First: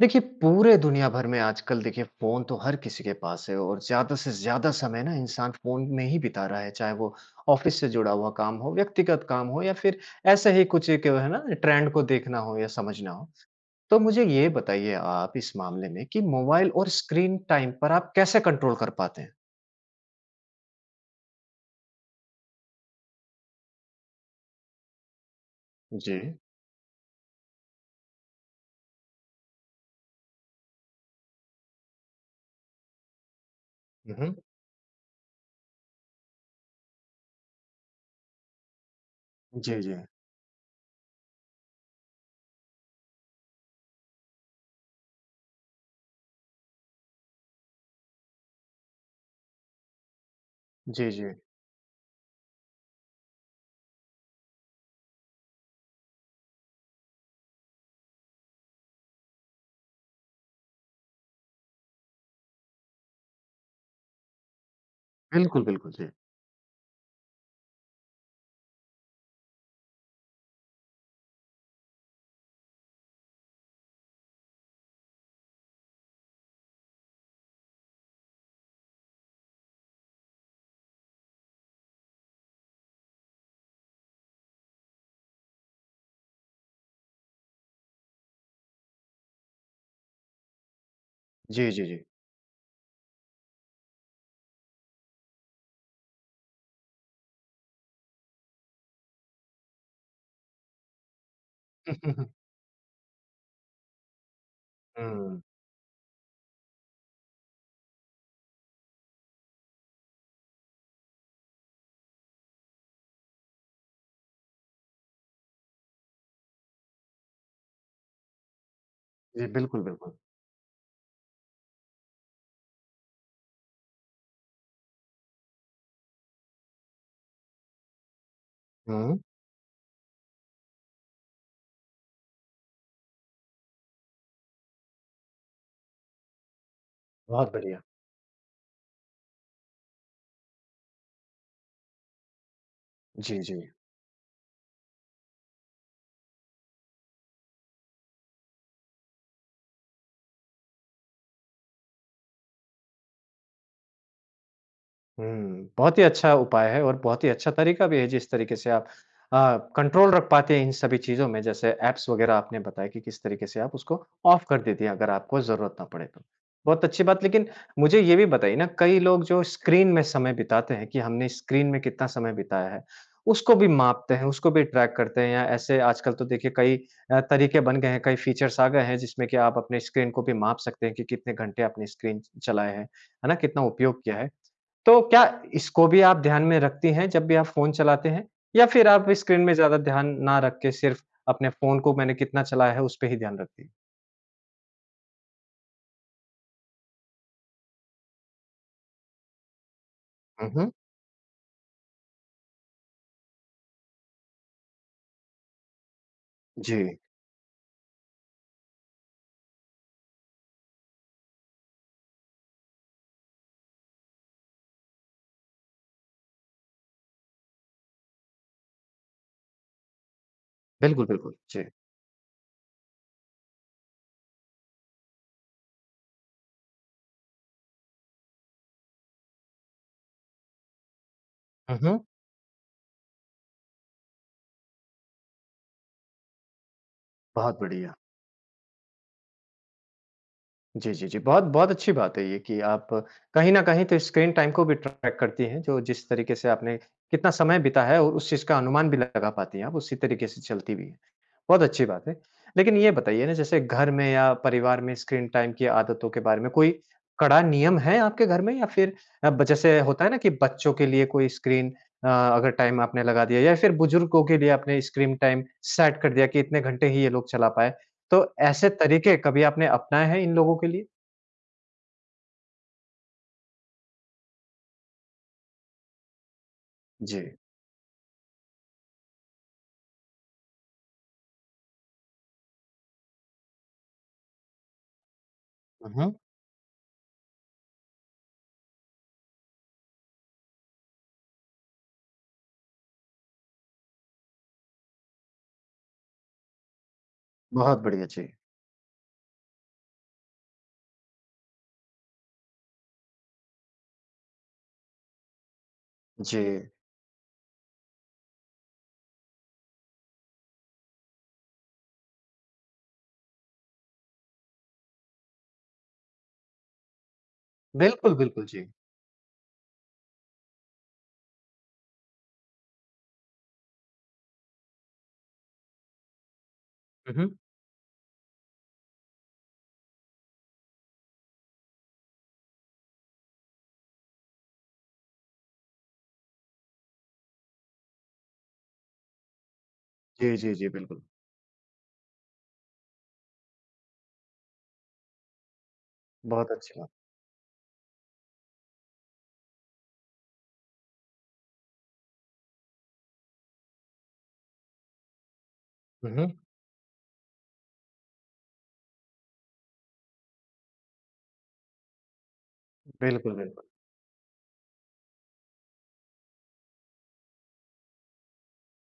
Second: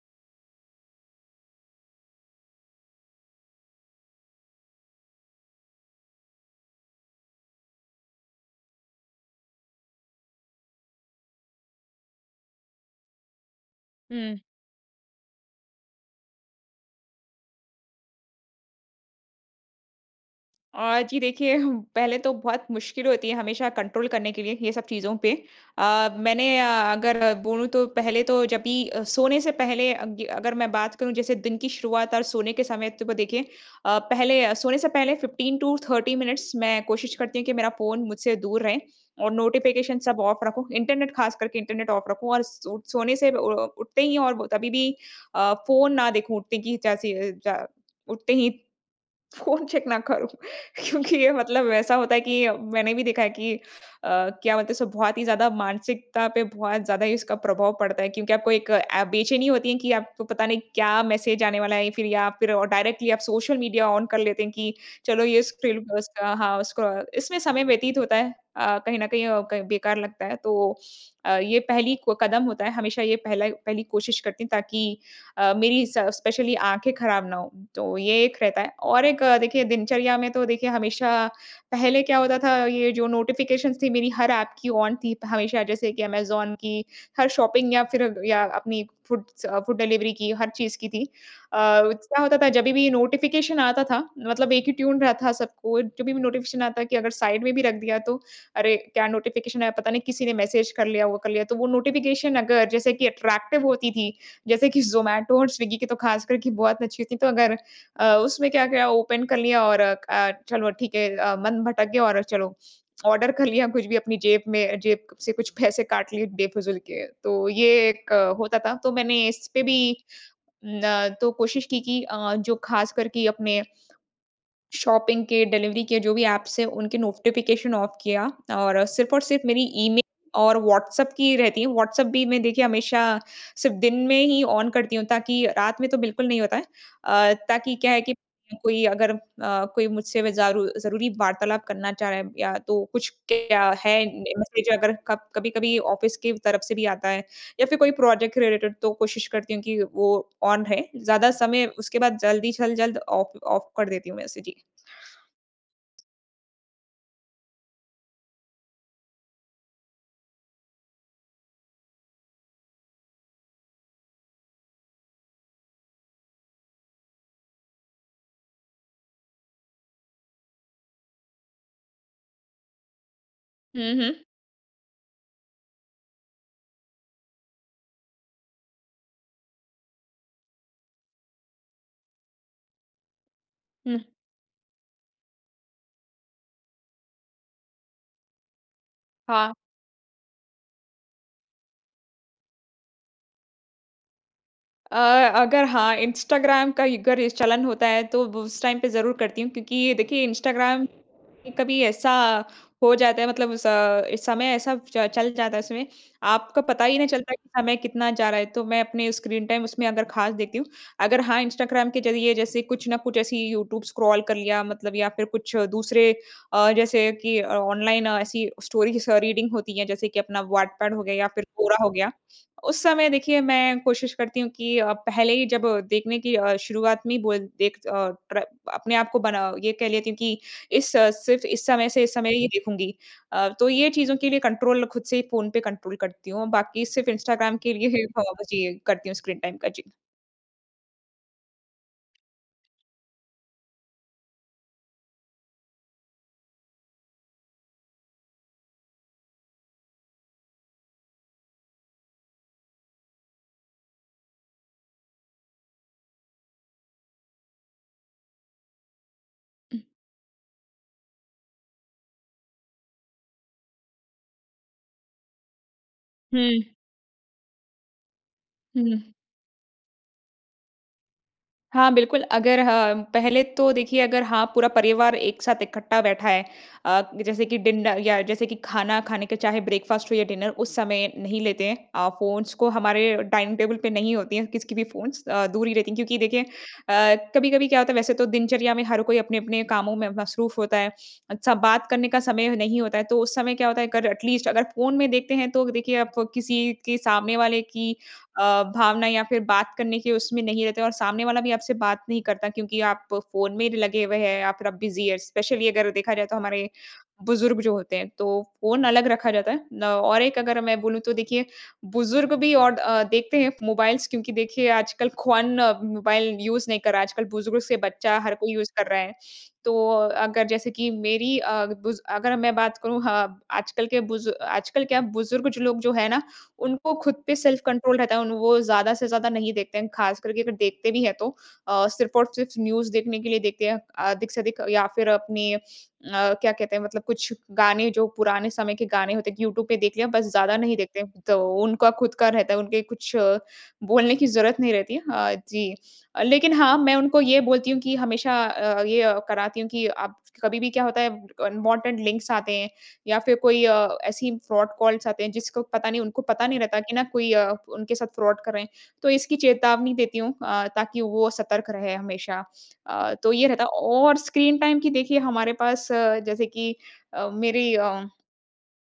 देखिए पूरे दुनिया भर में आजकल देखिए फ़ोन तो हर किसी के पास है और ज़्यादा से ज़्यादा समय ना इंसान फ़ोन में ही बिता रहा है। चाहे वो ऑफिस से जुड़ा हुआ काम हो, व्यक्तिगत काम हो या फिर ऐसे ही कुछ एक है ना ट्रेंड को देखना हो या समझना हो। तो मुझे हुँ। ये बताइए आप इस मामले में कि मोबाइल और स्क्रीन टाइम पर आप कैसे कंट्रोल कर पाते हैं? अ, जी देखिए हु पहले तो बहुत मुश्किल होती है हमेशा कंट्रोल करने के लिए ये सब चीज़ों पे। अ, जी। मैंने अ, अगर बोलूँ तो पहले तो जब भी अ, सोने से पहले अग अगर मैं बात करूँ जैसे दिन की शुरुआत और सोने के समय तो को देखिए अ, हुँ, हुँ। पहले अ, सोने से पहले 15 टू 30 मिनिट्स मैं कोशिश करती हूँ कि मेरा फ़ोन मुझसे दूर रहे और जी, नोटिफिकेशन जी। सब ऑफ रखूँ। इंटरनेट, खास करके इंटरनेट ऑफ रखूँ। और स सोने से उ अ, उठते ही और कभी भी अ, फ़ोन ना देखूँ। उठने की जैसे ही जा उठते ही फ़ोन चेक ना करूँ। जी, क्योंकि ये जी। मतलब वैसा होता है कि मैंने भी देखा है कि अ, क्या मतलब इसको बहुत ही ज़्यादा मानसिकता पे बहुत ज़्यादा ही इसका प्रभाव पड़ता है। क्योंकि आपको एक ऐ बेचैनी होती है कि आपको पता नहीं क्या मैसेज आने वाला है फिर या फिर डायरेक्टली आप सोशल मीडिया ऑन कर लेते हैं कि चलो ये बिल्कुल, स्क्रीन बिल्कुल। जी। उसका हाँ, उसको इसमें समय व्यतीत होता है। अ, कहीं न कहीं अ, क बेकार लगता है। तो अ, ये पहली क कदम होता है। हमेशा ये पहला पहली कोशिश करती हूँ ताकि अ, मेरी स स्पेशली आँखें खराब ना हों। तो ये एक रहता है। और एक अ, देखिए दिनचर्या में तो देखिए हमेशा पहले क्या होता था ये जो नोटिफिकेशंस थी मेरी हर ऐप की ऑन थी हमेशा। जैसे कि Amazon की, हर शॉपिंग ऐप या फिर या अपनी फूडस अ, फूड डिलिवरी की हर चीज़ की थी। अ, जी, जी, जी। क्या होता था जभी भी नोटिफिकेशन आता था, मतलब एक ही ट्यून रहा था सबको। जब भी भी नोटिफिकेशन आता कि अगर साइड में भी रख दिया तो। अरे! क्या नोटिफिकेशन आया पता नहीं, किसी ने मैसेज कर लिया, वो कर लिया। तो वो नोटिफिकेशन अगर जैसे कि अट्रैक्टिव होती थी जैसे कि ज़ोमेटो हुँ। और स्विगी की तो खास कर की बहुत अच्छी थी। तो अगर अ, उसमें क्या-क्या ओपन कर लिया और क अ, चलो ठीक है अ, मन भटक गया और चलो ऑर्डर कर लिया कुछ भी। अपनी जेब में जेब से कुछ पैसे काट लिए बेफिज़ूल के। तो ये एक होता था। तो मैंने जी, इस पे भी बिल्कुल, बिल्कुल। न तो कोशिश की कि अ, जो खास करके अपने शॉपिंग के डिलिवरी के जो भी एप्स हैं उनके नोटिफिकेशन ऑफ किया और सिर्फ़ हुँ। और सिर्फ़ मेरी ईमेल और व्हाट्सएप की रहती है। व्हाट्सएप भी मैं देखिए हमेशा सिर्फ़ दिन में ही ऑन करती हूँ ताकि रात में तो बिल्कुल नहीं होता है। अ, बहुत ताकि बढ़िया। क्या है कि कोई अगर अ, कोई मुझसे व ज़ारू ज़रूरी वार्तालाप करना चाह रहा है या तो कुछ जी, क्या जी। है न इस बीच अगर कब कभी-कभी ऑफिस की तरफ से भी आता है या फिर कोई प्रोजेक्ट के रिलेटेड तो कोशिश करती हूँ कि वो ऑन रहे। ज़्यादा समय उसके बाद जल्दी जल्द जल्द ऑफ़ ऑफ़ कर देती हूँ मैं उसे। जी। हुँ। बहुत ही अच्छा उपाय है और बहुत ही अच्छा तरीका भी है। जिस तरीके से आप अ, कंट्रोल रख पाते हैं इन सभी चीज़ों में। जैसे एप्स वगैरह आपने बताया कि किस तरीके से आप उसको ऑफ़ कर देती हैं अगर आपको ज़रूरत ना पड़े तो। बहुत अच्छी बात लेकिन मुझे ये भी बताइए ना कई लोग जो स्क्रीन में समय बिताते हैं कि हमने स्क्रीन में कितना समय बिताया है, उसको भी हुँ, मापते हुँ। हैं। उसको भी ट्रैक करते हैं। ऐसे आजकल तो देखिए कई अ, तरीके बन गए हैं कई फ़ीचर्स आ गए हैं जिसमें कि आप अपने स्क्रीन को भी माप सकते हैं कि कितने घंटे आपने स्क्रीन चलाया है। है ना? कितना उपयोग हुँ। किया है। तो क्या इसको भी आप ध्यान में रखती हैं जब भी आप फ़ोन चलाते हैं? या फिर आप स्क्रीन हाँ। में ज़्यादा ध्यान ना रख के सिर्फ़ अपने फ़ोन को मैंने कितना चलाया है उसपे ही ध्यान रखती हैं? अ, अगर हाँ इंस्टाग्राम कई का अगर चलन होता है तो उस टाइम पे ज़रूर करती हूँ क्योंकि देखिए हुँ, हुँ। इंस्टाग्राम कभी ऐसा हो जाता है मतलब अ, समय ऐसा च चल जाता है इसमें आपको पता ही जी। नहीं चलता कि समय कितना जा रहा है तो मैं अपने स्क्रीन टाइम उसमें अगर खास देखती हूँ अगर हाँ इंस्टाग्राम के ज़रिए जैसे कुछ ना कुछ ऐसी यूट्यूब स्क्रॉल कर लिया मतलब या फ़िर कुछ दूसरे अ, जैसे कि ऑनलाइन ऐसी स्टोरीज़ अ, रीडिंग होती है जैसे कि अपना व्हाट पेड हो बिल्कुल, गया या बिल्कुल फ़िर जी। क्वोरा हो गया। उस समय देखिए मैं कोशिश करती हूँ कि अ, पहले ही जब देखने की अ, शुरुआत में ही बोल देख अ, प्र अपने आपको बना ये कह लेती हूँ कि इस सिर्फ़ इस हुँ, समय हुँ। से इस समय ये देखूँगी। अ, तो ये चीज़ों के लिए कंट्रोल ख़ुद से ही फ़ोन पे कंट्रोल करती हूँ। बाकी सिर्फ़ इंस्टाग्राम बहुत के लिए बढ़िया। ही हो जी करती हूँ स्क्रीन टाइम का जी। जी, जी, जी, बहुत बहुत अच्छी बात है ये कि आप कहीं न कहीं तो इस स्क्रीन टाइम को भी ट्रैक करती हैं जो जिस तरीके से आपने कितना समय बिताया और उस चीज़ का अनुमान भी लगा पाती हैं। आप उसी तरीके से चलती भी हैं। बहुत अच्छी बात है। लेकिन ये बताइए ना जैसे घर में या परिवार में स्क्रीन टाइम की आदतों के बारे में कोई कड़ा नियम है आपके घर में या फ़िर अब जैसे हुँ। होता है ना कि बच्चों के लिए कोई स्क्रीन अ, अगर टाइम आपने लगा दिया या फ़िर बुजुर्गों के लिए आपने स्क्रीन टाइम सेट कर दिया कि इतने हुँ। घंटे ही ये लोग चला पाए। तो ऐसे हुँ, हुँ। तरीके कभी आपने अपनाए हैं इन लोगों के लिए? हाँ, बिल्कुल अगर ह पहले तो देखिए अगर हाँ, पूरा परिवार एक साथ इकट्ठा बैठा है। अ, जी। जैसे कि डिन अ, या जैसे कि खाना खाने के चाहे ब्रेकफ़ास्ट हो या डिनर उस समय नहीं लेते हैं। अ, फ़ोन्स को हमारे डाइनिंग टेबल पे नहीं होती है किसी की भी फ़ोन्स अ, दूर ही रहती हुँ, हैं। हुँ। क्योंकि देखिए अ, कभी-कभी क्या होता है वैसे तो दिनचर्या में हर कोई अपने-अपने कामों में मसरूफ़ होता है। अच्छा, बात करने का समय नहीं होता है तो उस समय क्या होता है अगर एटलीस्ट अगर फ़ोन में देखते हैं। तो देखिए आप किसी के सामने वाले बहुत की बढ़िया। जी। अ, भावना या फिर बात करने के उसमें नहीं रहते और सामने वाला भी आपसे बात नहीं करता क्योंकि आप फ़ोन में लगे हुए हैं या फिर आप बिज़ी है स्पेशली अगर देखा जाए तो हमारे जी। बुज़ुर्ग जो होते हैं तो फ़ोन अलग रखा जाता है। ल और एक अगर मैं बोलूँ तो देखिए बुज़ुर्ग भी और अ, देखते हैं मोबाइल्स क्योंकि देखिए आजकल ख्वान मोबाइल यूज़ नहीं कर रहा है। आजकल बुज़ुर्ग से बिल्कुल, बच्चा हर बिल्कुल, कोई यूज़ जी। कर रहा है। तो अगर जैसे कि मेरी अ, बुज़ अगर मैं बात करूँ ह आजकल के बुज़ु आजकल क्या बुज़ुर्ग जो लोग जो है ना उनको खुद हुँ, हुँ। पे सेल्फ-कंट्रोल रहता है। उन वो ज़्यादा से ज़्यादा नहीं देखते हैं। खासकर के अगर देखते भी हैं तो अ, सिर्फ़ और सिर्फ़ न्यूज़ देखने के लिए देखते हैं। अधिक से अधिक या फिर अपनी अ, क्या कहते हैं मतलब कुछ गाने जो पुराने समय के गाने होते हैं कि यूट्यूब पे देख लिया बस जी, जी, ज़्यादा जी, नहीं देखते। बिल्कुल। तो उनका खुद का रहता है उनके कुछ बोलने की ज़रूरत नहीं रहती है, हाँ जी। बहुत लेकिन अच्छी हाँ, बात। मैं उनको ये बोलती हूँ कि हमेशा अ अ, ये कराती हूँ कि आप कभी भी क्या होता है अनवांटेड लिंक्स आते हैं या फिर कोई अ, ऐसी फ्रॉड कॉल्स आते हैं जिसको पता नहीं हुँ, उनको हुँ। पता नहीं रहता कि ना कोई अ, उनके साथ फ्रॉड कर रहे हैं तो इसकी चेतावनी देती हूँ अ, ताकि वो सतर्क रहे हमेशा। अ, तो बिल्कुल, ये रहता बिल्कुल। है और स्क्रीन टाइम की देखिए हमारे पास जैसे कि अ, मेरी अ,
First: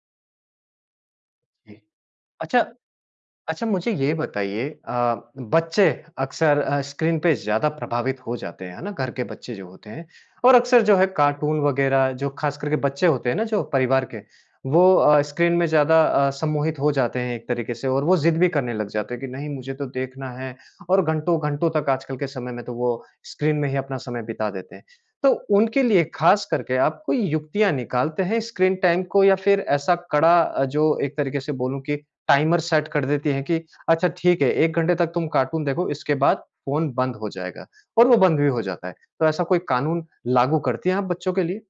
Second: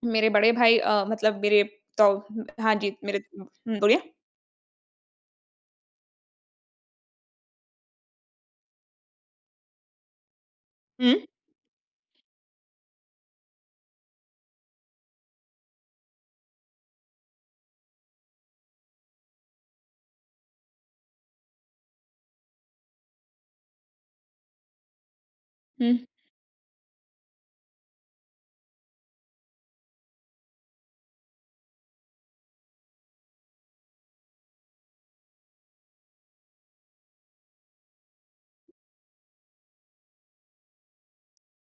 मेरे बड़े भाई अ, मतलब मेरे इ तो अच्छा, हाँ जी, मेरे हुँ, अच्छा मुझे ये बोलिए? बताइए अ, बच्चे अक्सर अ, स्क्रीन पे ज़्यादा प्रभावित हो जाते हैं, है ना? घर के बच्चे जो होते हैं। और अक्सर जो है हुँ। कार्टून वगैरह जो खासकर के बच्चे होते हैं ना जो परिवार के, वो अ, स्क्रीन में ज़्यादा अ, सम्मोहित हो जाते हैं एक तरीके से और वो ज़िद भी करने लग जाते हैं कि नहीं मुझे तो देखना है और घंटो घंटो तक आजकल के समय में तो वो स्क्रीन में ही अपना समय बिता देते हैं। तो उनके लिए हुँ। खासकर के आप कोई युक्तियाँ निकालते हैं स्क्रीन टाइम को या फिर ऐसा कड़ा अ, जो एक तरीके से बोलूँ कि टाइमर सेट कर देती हैं कि अच्छा ठीक है, 1 घंटे तक तुम कार्टून देखो इसके बाद फ़ोन बंद हो जाएगा और वो बंद भी हो जाता है। तो ऐसा कोई कानून लागू करती हैं आप बच्चों के लिए?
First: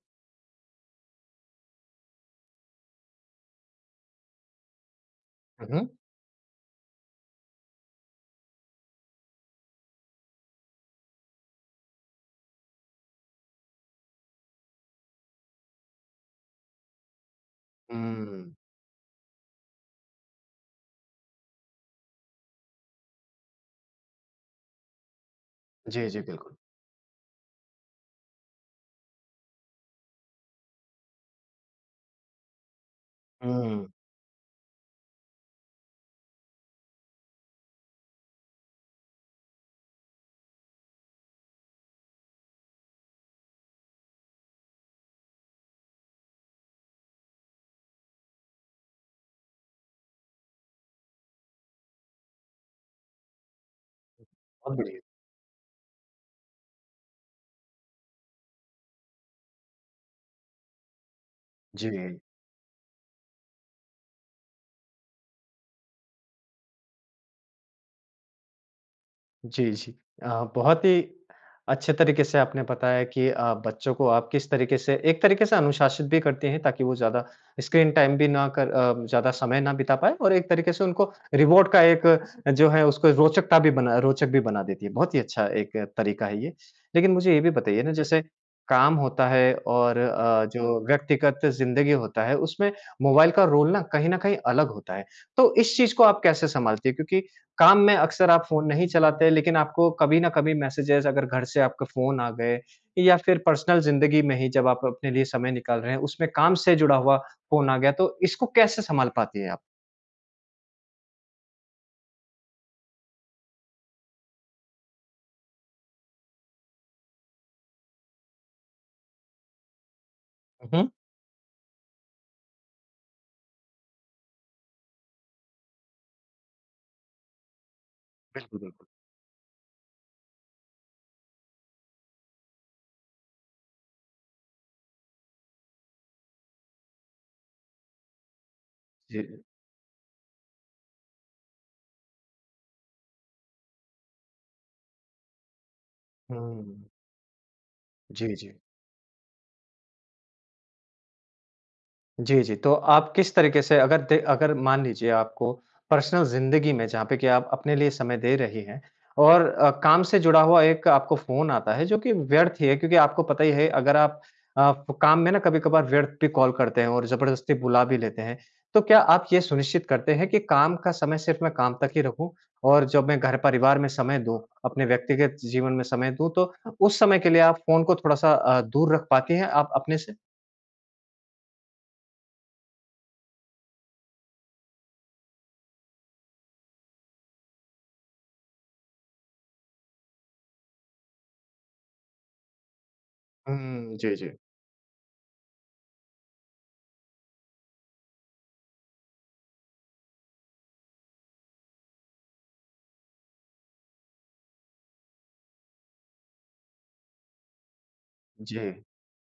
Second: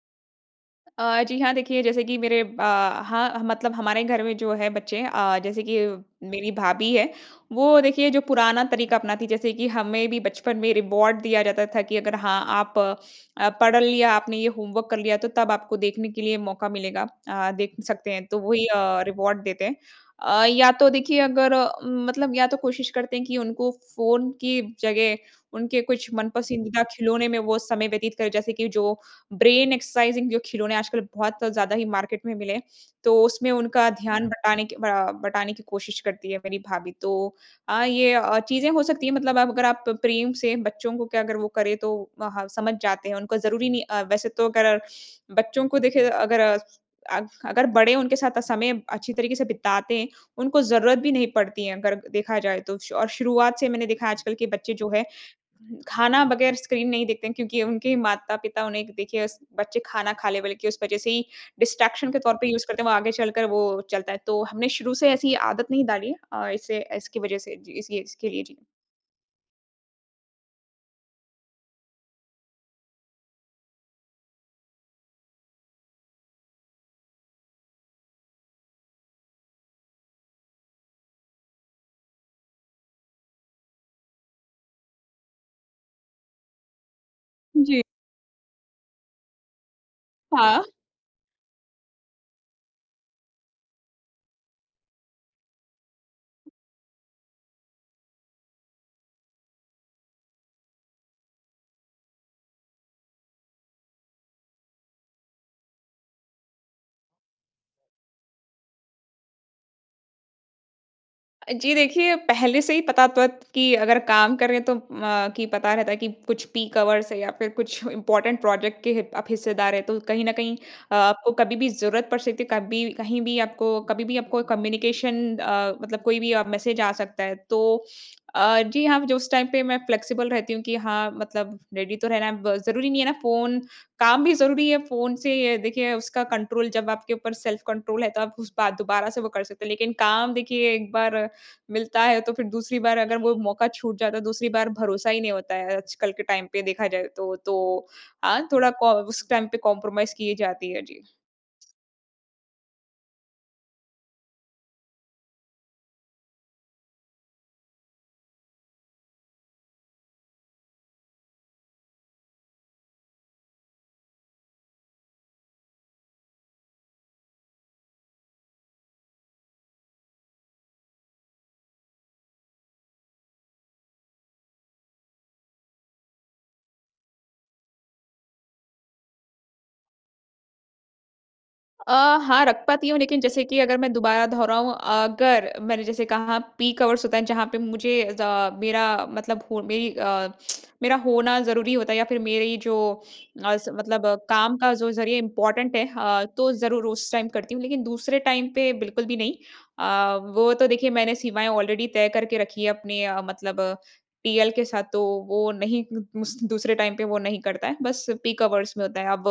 अ, जी, हाँ। देखिए जैसे कि मेरे ब हाँ, मतलब हमारे घर में जो है बच्चे अ, जैसे हुँ, कि हुँ। मेरी भाभी है, वो देखिए जो पुराना तरीका अपनाती जैसे कि हमें भी बचपन में रिवार्ड दिया जाता था कि अगर हाँ, आप अ, पढ़ लिया आपने या होमवर्क कर लिया तो तब आपको देखने के लिए मौका मिलेगा। अ, देख सकते हैं, तो हुँ। वही अ, रिवार्ड देते हैं। अ, या तो देखिए अगर म मतलब या तो कोशिश करते हैं कि उनको फ़ोन की जगह उनके कुछ जी, जी। बिल्कुल। मन-पसंदीदा खिलौने में वो समय व्यतीत करें। जैसे कि जो ब्रेन एक्सरसाइज़िंग जो खिलौने आजकल बहुत ज़्यादा ही मार्केट में मिले हैं। तो उसमें हुँ। उनका ध्यान बटाने क अ, बटाने की कोशिश करती है मेरी भाभी। तो अ, ये अ, चीज़ें हो सकती है। मतलब आप अगर आप प्रेम से बच्चों को क्या अगर वो करें तो हाँ, समझ जाते हैं। उनको ज़रूरी नहीं अ, वैसे तो अगर बच्चों को देखिए अगर अग अगर बड़े उनके साथ समय अच्छी तरीके से बिताते हैं, उनको ज़रूरत भी नहीं पड़ती है, अगर देखा जाए तो। और शुरुआत से मैंने देखा है आजकल के बच्चे बहुत जो बढ़िया। है खाना बगैर स्क्रीन नहीं देखते हैं क्योंकि उनके माता-पिता उन्हें देखिए स बच्चे खाना खा लें बोले कि उस वज़ह से ही डिस्ट्रैक्शन के जी। तौर पे ही यूज़ करते हैं। वो आगे चलकर वो चलता है। तो हमे शुरू से ऐसी आदत नहीं डालिए, अ, इससे इसकी वज़ह से जी। इस इसके लिए। जी। जी, जी। अ, बहुत ही अच्छे तरीके से आपने बताया कि अ, बच्चों को आप किस तरीके से एक तरीके से अनुशासित भी करते हैं, ताकि वो ज़्यादा स्क्रीन टाइम भी ना कर अ, ज़्यादा समय ना बिता पाएँ और एक तरीके से उनको रिवॉर्ड का एक जो है, उसको रोचकता भी बनाए रोचक भी बना देती है। बहुत ही अच्छा एक तरीका है ये। लेकिन मुझे ये भी जी। बताइए ना, जैसे काम होता है और अ, हाँ। जो व्यक्तिगत ज़िंदगी होता है, उसमें मोबाइल का रोल ना कहीं न कहीं अलग होता है, तो इस चीज़ को आप कैसे संभालते हैं? क्योंकि काम में अक्सर आप फ़ोन नहीं चलाते, लेकिन आपको कभी न कभी मैसेजेज़, अगर घर से आपके फ़ोन आ गए या फिर पर्सनल ज़िंदगी में ही जब आप अपने लिए समय निकाल रहे हैं, उसमें काम से जुड़ा हुआ फ़ोन आ गया, तो इसको कैसे संभाल पाती हैं आप? जी, देखिए, पहले से ही पता तो है कि अगर काम करें, तो अ, कि पता रहता है कि कुछ पीक आवर्स है या फिर कुछ इम्पोर्टेंट प्रोजेक्ट के हिप आप हिस्सेदार हैं, तो कहीं न कहीं हुँ, हुँ। अ, आपको कभी भी ज़रूरत पड़ सकती है, कभी कहीं भी आपको कभी भी आपको कम्युनिकेशन अ, मतलब कोई भी अ, मैसेज आ सकता है, तो बिल्कुल, अ, जी बिल्कुल। हाँ, जो उस टाइम पे मैं फ्लेक्सिबल रहती हूँ कि हाँ, मतलब रेडी तो रहना है। अब ज़रूरी नहीं है ना फ़ोन काम भी जरूरी है फ़ोन से, ये देखिए, उसका कंट्रोल जब आपके ऊपर सेल्फ कंट्रोल है, तो आप उस बा दोबारा से जी, वो जी। कर सकते हैं। लेकिन काम देखिए एक बार मिलता है, तो फिर दूसरी बार अगर वो मौका छूट जाता है, दूसरी बार भरोसा ही नहीं होता है, आजकल के टाइम पे हुँ। देखा जाए तो। तो जी, हाँ, जी। थोड़ा कॉ उस टाइम पे कॉम्परोमाइज़ की जाती है। जी। जी, जी, तो आप किस तरीके से अगर द अगर मान लीजिए आपको पर्सनल ज़िंदगी में, जहाँ पे कि आप अपने लिए समय दे रही हैं और अ, काम से जुड़ा हुआ एक आपको फ़ोन आता है, जो कि व्यर्थ ही है। क्योंकि आपको पता ही है, अगर आप अ, काम में ना कभी-कभार व्यर्थ भी कॉल करते हैं और ज़बरदस्ती बुला भी लेते हैं। तो क्या आप यह सुनिश्चित करते हैं कि काम का समय सिर्फ मैं काम तक ही रखूँ? और जब मैं घर परिवार में समय दूँ, अपने व्यक्तिगत जीवन में समय दूँ, तो उस समय के लिए आप फ़ोन को थोड़ा-सा अ, दूर रख पाती हैं, आप अपने से? अ, हाँ, रख पाती हूँ, लेकिन जैसे कि अगर मैं दोबारा दोहराऊँ, अगर मैंने जैसे कहा, पीक आवर्स होता है, जहाँ पे मुझे ज़ मेरा मतलब हो मेरी अ, मेरा होना ज़रूरी होता है या फिर मेरी जो अस हुँ। मतलब, जी, जी। काम का जो ज़रिए इंपॉर्टेंट है अ, तो ज़रूर उस टाइम करती हूँ। लेकिन दूसरे टाइम पे बिल्कुल भी नहीं। अ, वो तो देखिए, मैंने सीमाएँ ऑलरेडी तय करके रखी हैं अपने अ, मतलब अ, टीएल के साथ। तो वो नहीं [unintelligible] दूसरे टाइम पे वो नहीं करता है। बस पीक आवर्स में जी। होता है। अब,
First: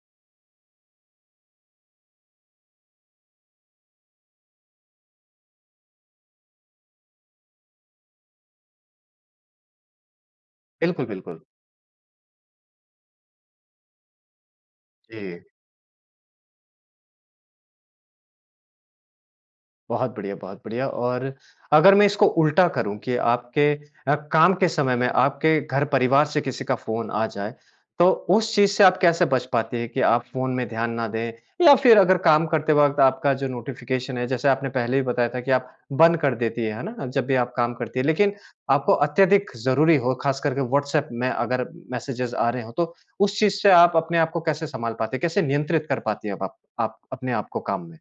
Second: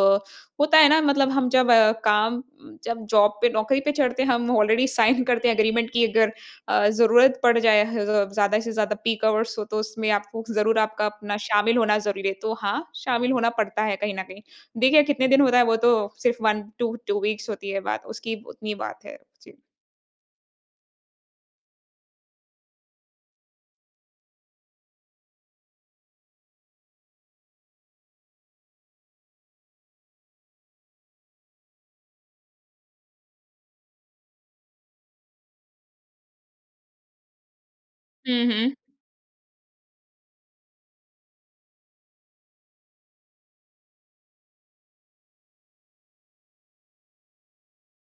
होता है ना, मतलब हम जब काम उम, जब जॉब पे, नौकरी पे चढ़ते हैं, हम ऑलरेडी साइन करते हैं एग्रीमेंट कि अगर अ, ज़रूरत पड़ जाए ह ज़ ज़्यादा से ज़्यादा पीक आवर्स हों तो, उसमें आपको ज़रूर आपका बिल्कुल, अपना बिल्कुल। शामिल होना ज़रूरी है। तो हाँ, शामिल होना पड़ता है कहीं न कहीं। देखिए, कितने दिन जी। होता है, वो तो सिर्फ़ 1 टू 2 वीक्स होती है बात, उसकी उतनी बात है। जी। बहुत बढ़िया, बहुत बढ़िया। और अगर मैं इसको उल्टा करूँ कि आपके अ, काम के समय में, आपके घर परिवार से किसी का फ़ोन आ जाए, तो उस चीज़ से आप कैसे बच पाती हैं कि आप फ़ोन में ध्यान ना दें? या फिर अगर काम करते वक़्त आपका जो नोटिफ़िकेशन है, जैसे आपने पहले भी बताया था कि आप बंद कर देती हैं, है ना? जब भी आप काम करती हैं। लेकिन हुँ, हुँ। आपको अत्यधिक ज़रूरी हो, खासकर के व्हाट्सएप में अगर मेसेजेज़ आ रहे हों, तो उस चीज़ से आप अपने आप को कैसे सँभाल पाती हैं? कैसे नियंत्रित कर पाती हैं अब आप आप अपने आप को काम में?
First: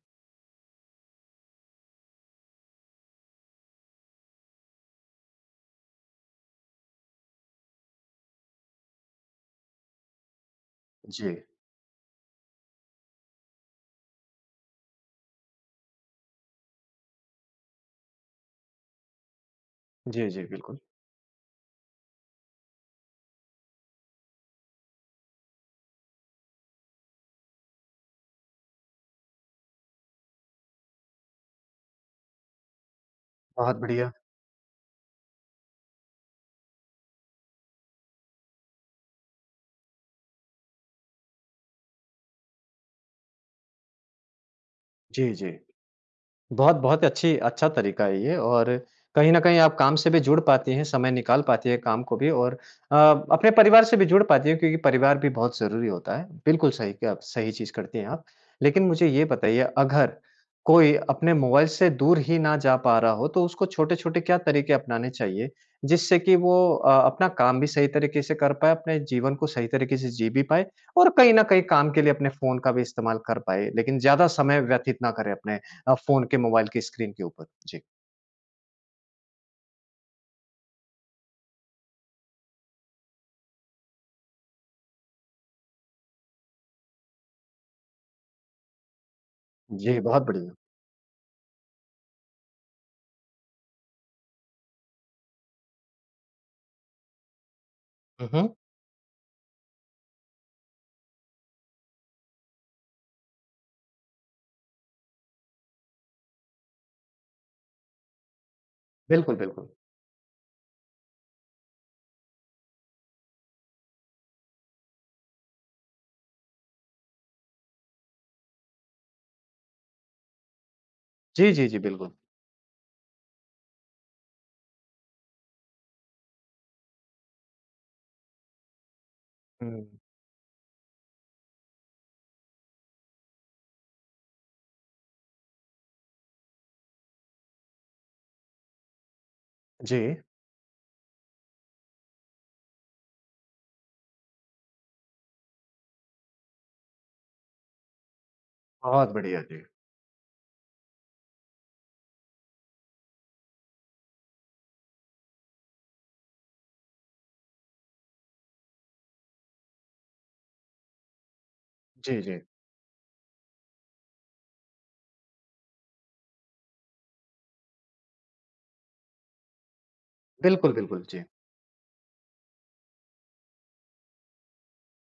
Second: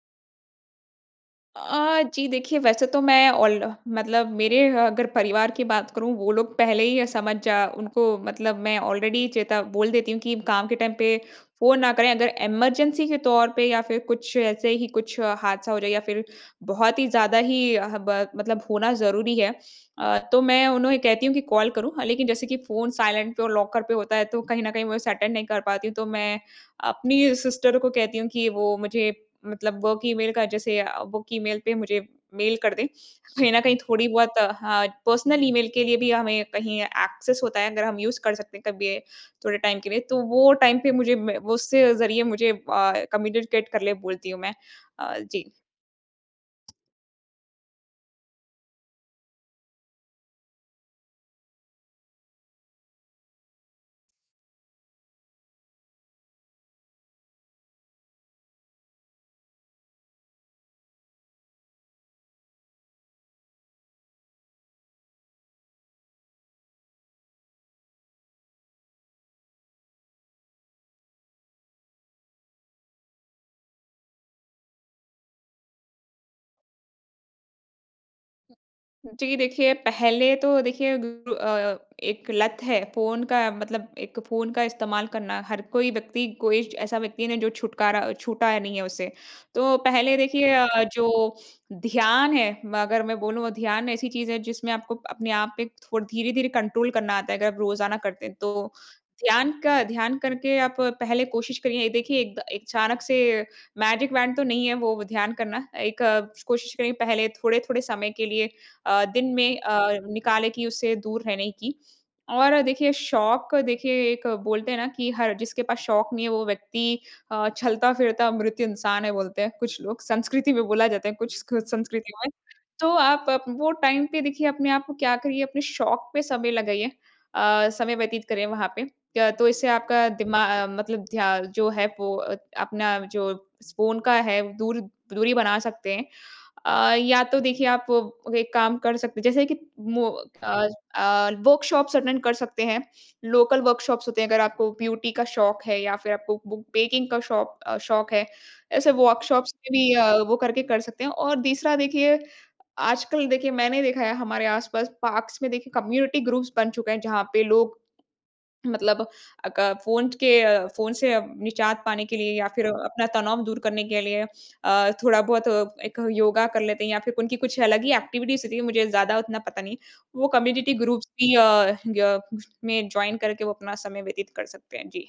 अ, जी देखिए, वैसे तो मैं ऑल मतलब मेरे अगर परिवार की बात करूँ, वो लोग पहले ही ये समझ जा उनको मतलब मैं ऑलरेडी चेता बोल देती हूँ कि काम के टाइम पे जी। फ़ोन ना करें। अगर इमरजेंसी के तौर पे या फिर कुछ ऐसे ही कुछ हादसा हो जाए या फिर बहुत ही ज़्यादा ही हब मतलब होना ज़रूरी है अ, जी, तो जी, मैं बिल्कुल। उन्हें कहती हूँ कि, "कॉल करूँ?" अ, लेकिन जैसे कि फ़ोन साइलेंट पे और लॉकर पे होता है, तो कहीं न कहीं मैं उसे अटेंड नहीं कर पाती हूँ। तो मैं अपनी सिस्टर को कहती हूँ कि वो मुझे मतलब वर्क ईमेल का जैसे अ, वर्क ईमेल पे मुझे मेल कर दे। कहीं न कहीं बहुत थोड़ी बढ़िया। बहुत अ, पर्सनल ईमेल के लिए भी हमें कहीं एक्सेस होता है, अगर हम यूज़ कर सकते हैं कभी, थोड़े टाइम के लिए। तो वो टाइम पे मुझे मैं उससे ज़रिए मुझे अ, कम्युनिकेट कर ले, बोलती हूँ मैं। अ, जी, जी। जी। बहुत बहुत अच्छी अच्छा तरीका है ये और कहीं न कहीं आप काम से भी जुड़ पाती हैं, समय निकाल पाती है काम को भी और अ, अपने परिवार से भी जुड़ पाती है क्योंकि परिवार भी बहुत ज़रूरी होता है। बिल्कुल सही किया आप सही चीज़ करती हैं आप। लेकिन मुझे ये बताइए, अगर कोई अपने मोबाइल से दूर ही ना जा पा रहा हो, तो उसको छोटे-छोटे क्या तरीके अपनाने चाहिए, जिससे कि वो अ, अपना काम भी सही तरीके से कर पाए, अपने जीवन को सही तरीके से जी भी पाए और कहीं न कहीं काम के लिए अपने फ़ोन का भी इस्तेमाल कर पाए। लेकिन ज़्यादा समय व्यतीत ना करे अपने अ, फ़ोन के, मोबाइल की स्क्रीन के ऊपर? जी। जी। देखिए पहले तो देखिए, बिल्कुल अ, एक लत है फ़ोन का मतलब एक फ़ोन का इस्तेमाल करना हर कोई व्यक्ति कोई ऐसा व्यक्ति है जो छुटकारा छूटा नहीं है उसे। तो जी। पहले बहुत देखिए बढ़िया। अ, जो ध्यान है म अगर मैं बोलूँ ध्यान ऐसी चीज़ है जिसमें आपको, अपने आप पे थोड़ धीरे-धीरे कंट्रोल करना आता है अगर आप रोज़ाना करते हुँ, हैं। हुँ। तो ध्यान का ध्यान करके आप पहले कोशिश करिए ये देखिए एक द अचानक से मैजिक वॉन्ड तो नहीं है वो ध्यान करना। एक कोशिश करिए पहले थोड़े-थोड़े समय के लिए अ, दिन बिल्कुल, में बिल्कुल। अ, निकालें कि उसे दूर रहने की। और देखिए शौक देखिए एक बोलते हैं ना कि हर जिसके पास शौक नहीं है वो व्यक्ति अ, चलता फिरता मृत्य इंसान है, बोलते हैं कुछ लोग संस्कृति में बोला जाता है कुछ जी, जी, जी। संस्कृति बिल्कुल। में। तो आप वो टाइम पे देखिए अपने आप क्या करिए अपने शौक पे समय लगाइए। अ, समय व्यतीत करें वहाँ पे। क्या तो इससे हुँ। आपका दिमा अ, मतलब ध्या जो है वो अ, अपना जो स फ़ोन का है दूर दूरी बना सकते हैं। अ, या तो देखिए आप एक काम कर सकते हैं जैसे कि वो जी। अ अ, वर्कशॉप्स अटेंड कर सकते हैं। लोकल वर्कशॉप्स होते हैं अगर आपको ब्यूटी का शौक है या फ़िर आपको बूक बेकिंग का शौक अ शौक है। ऐसे बहुत बढ़िया। वर्कशॉप्स जी। में भी वो करके कर सकते हैं और तीसरा देखिए आजकल देखिए, मैंने देखा है हमारे आस-पास पार्क्स में देखिए कम्युनिटी ग्रुप्स बन चुके हैं जहाँ पे लोग, मतलब अक फ़ोन के फ़ोन से निजात पाने के जी, लिए जी। या फ़िर अपना तनाव दूर करने के लिए अ, थोड़ा बहुत एक योगा कर लेते हैं या फ़िर उनकी कुछ अलग ही एक्टिविटीज़ क्यूँकि मुझे ज़्यादा उतना पता नहीं वो बिल्कुल, कम्युनिटी बिल्कुल। ग्रुप्स जी। भी अ, ग में जॉइन करके वो अपना समय व्यतीत कर सकते हैं। जी।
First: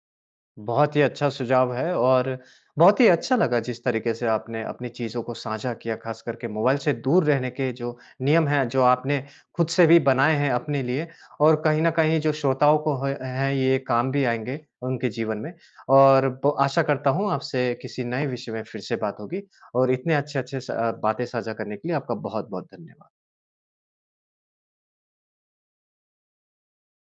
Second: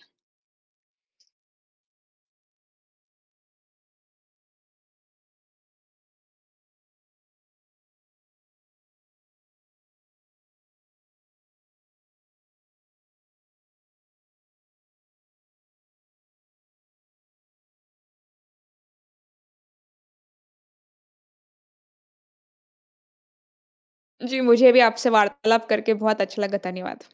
बहुत ही अच्छा सुझाव है और बहुत ही अच्छा लगा जिस तरीके से आपने अपनी चीज़ों को साझा किया। ख़ास करके मोबाइल से दूर रहने के जो नियम हैं, जो आपने ख़ुद से भी बनाए हैं अपने लिए और कहीं न कहीं जो श्रोताओं को ह है ये काम भी आएँगे उनके जीवन में। और ब आशा करता हूँ आपसे किसी नए विषय में फ़िर से बात होगी। और इतने अच्छे-अच्छे स अ, बातें साझा करने के लिए आपका बहुत-बहुत धन्यवाद। जी। मुझे भी आपसे वार्तालाप करके बहुत अच्छा लगा। धन्यवाद।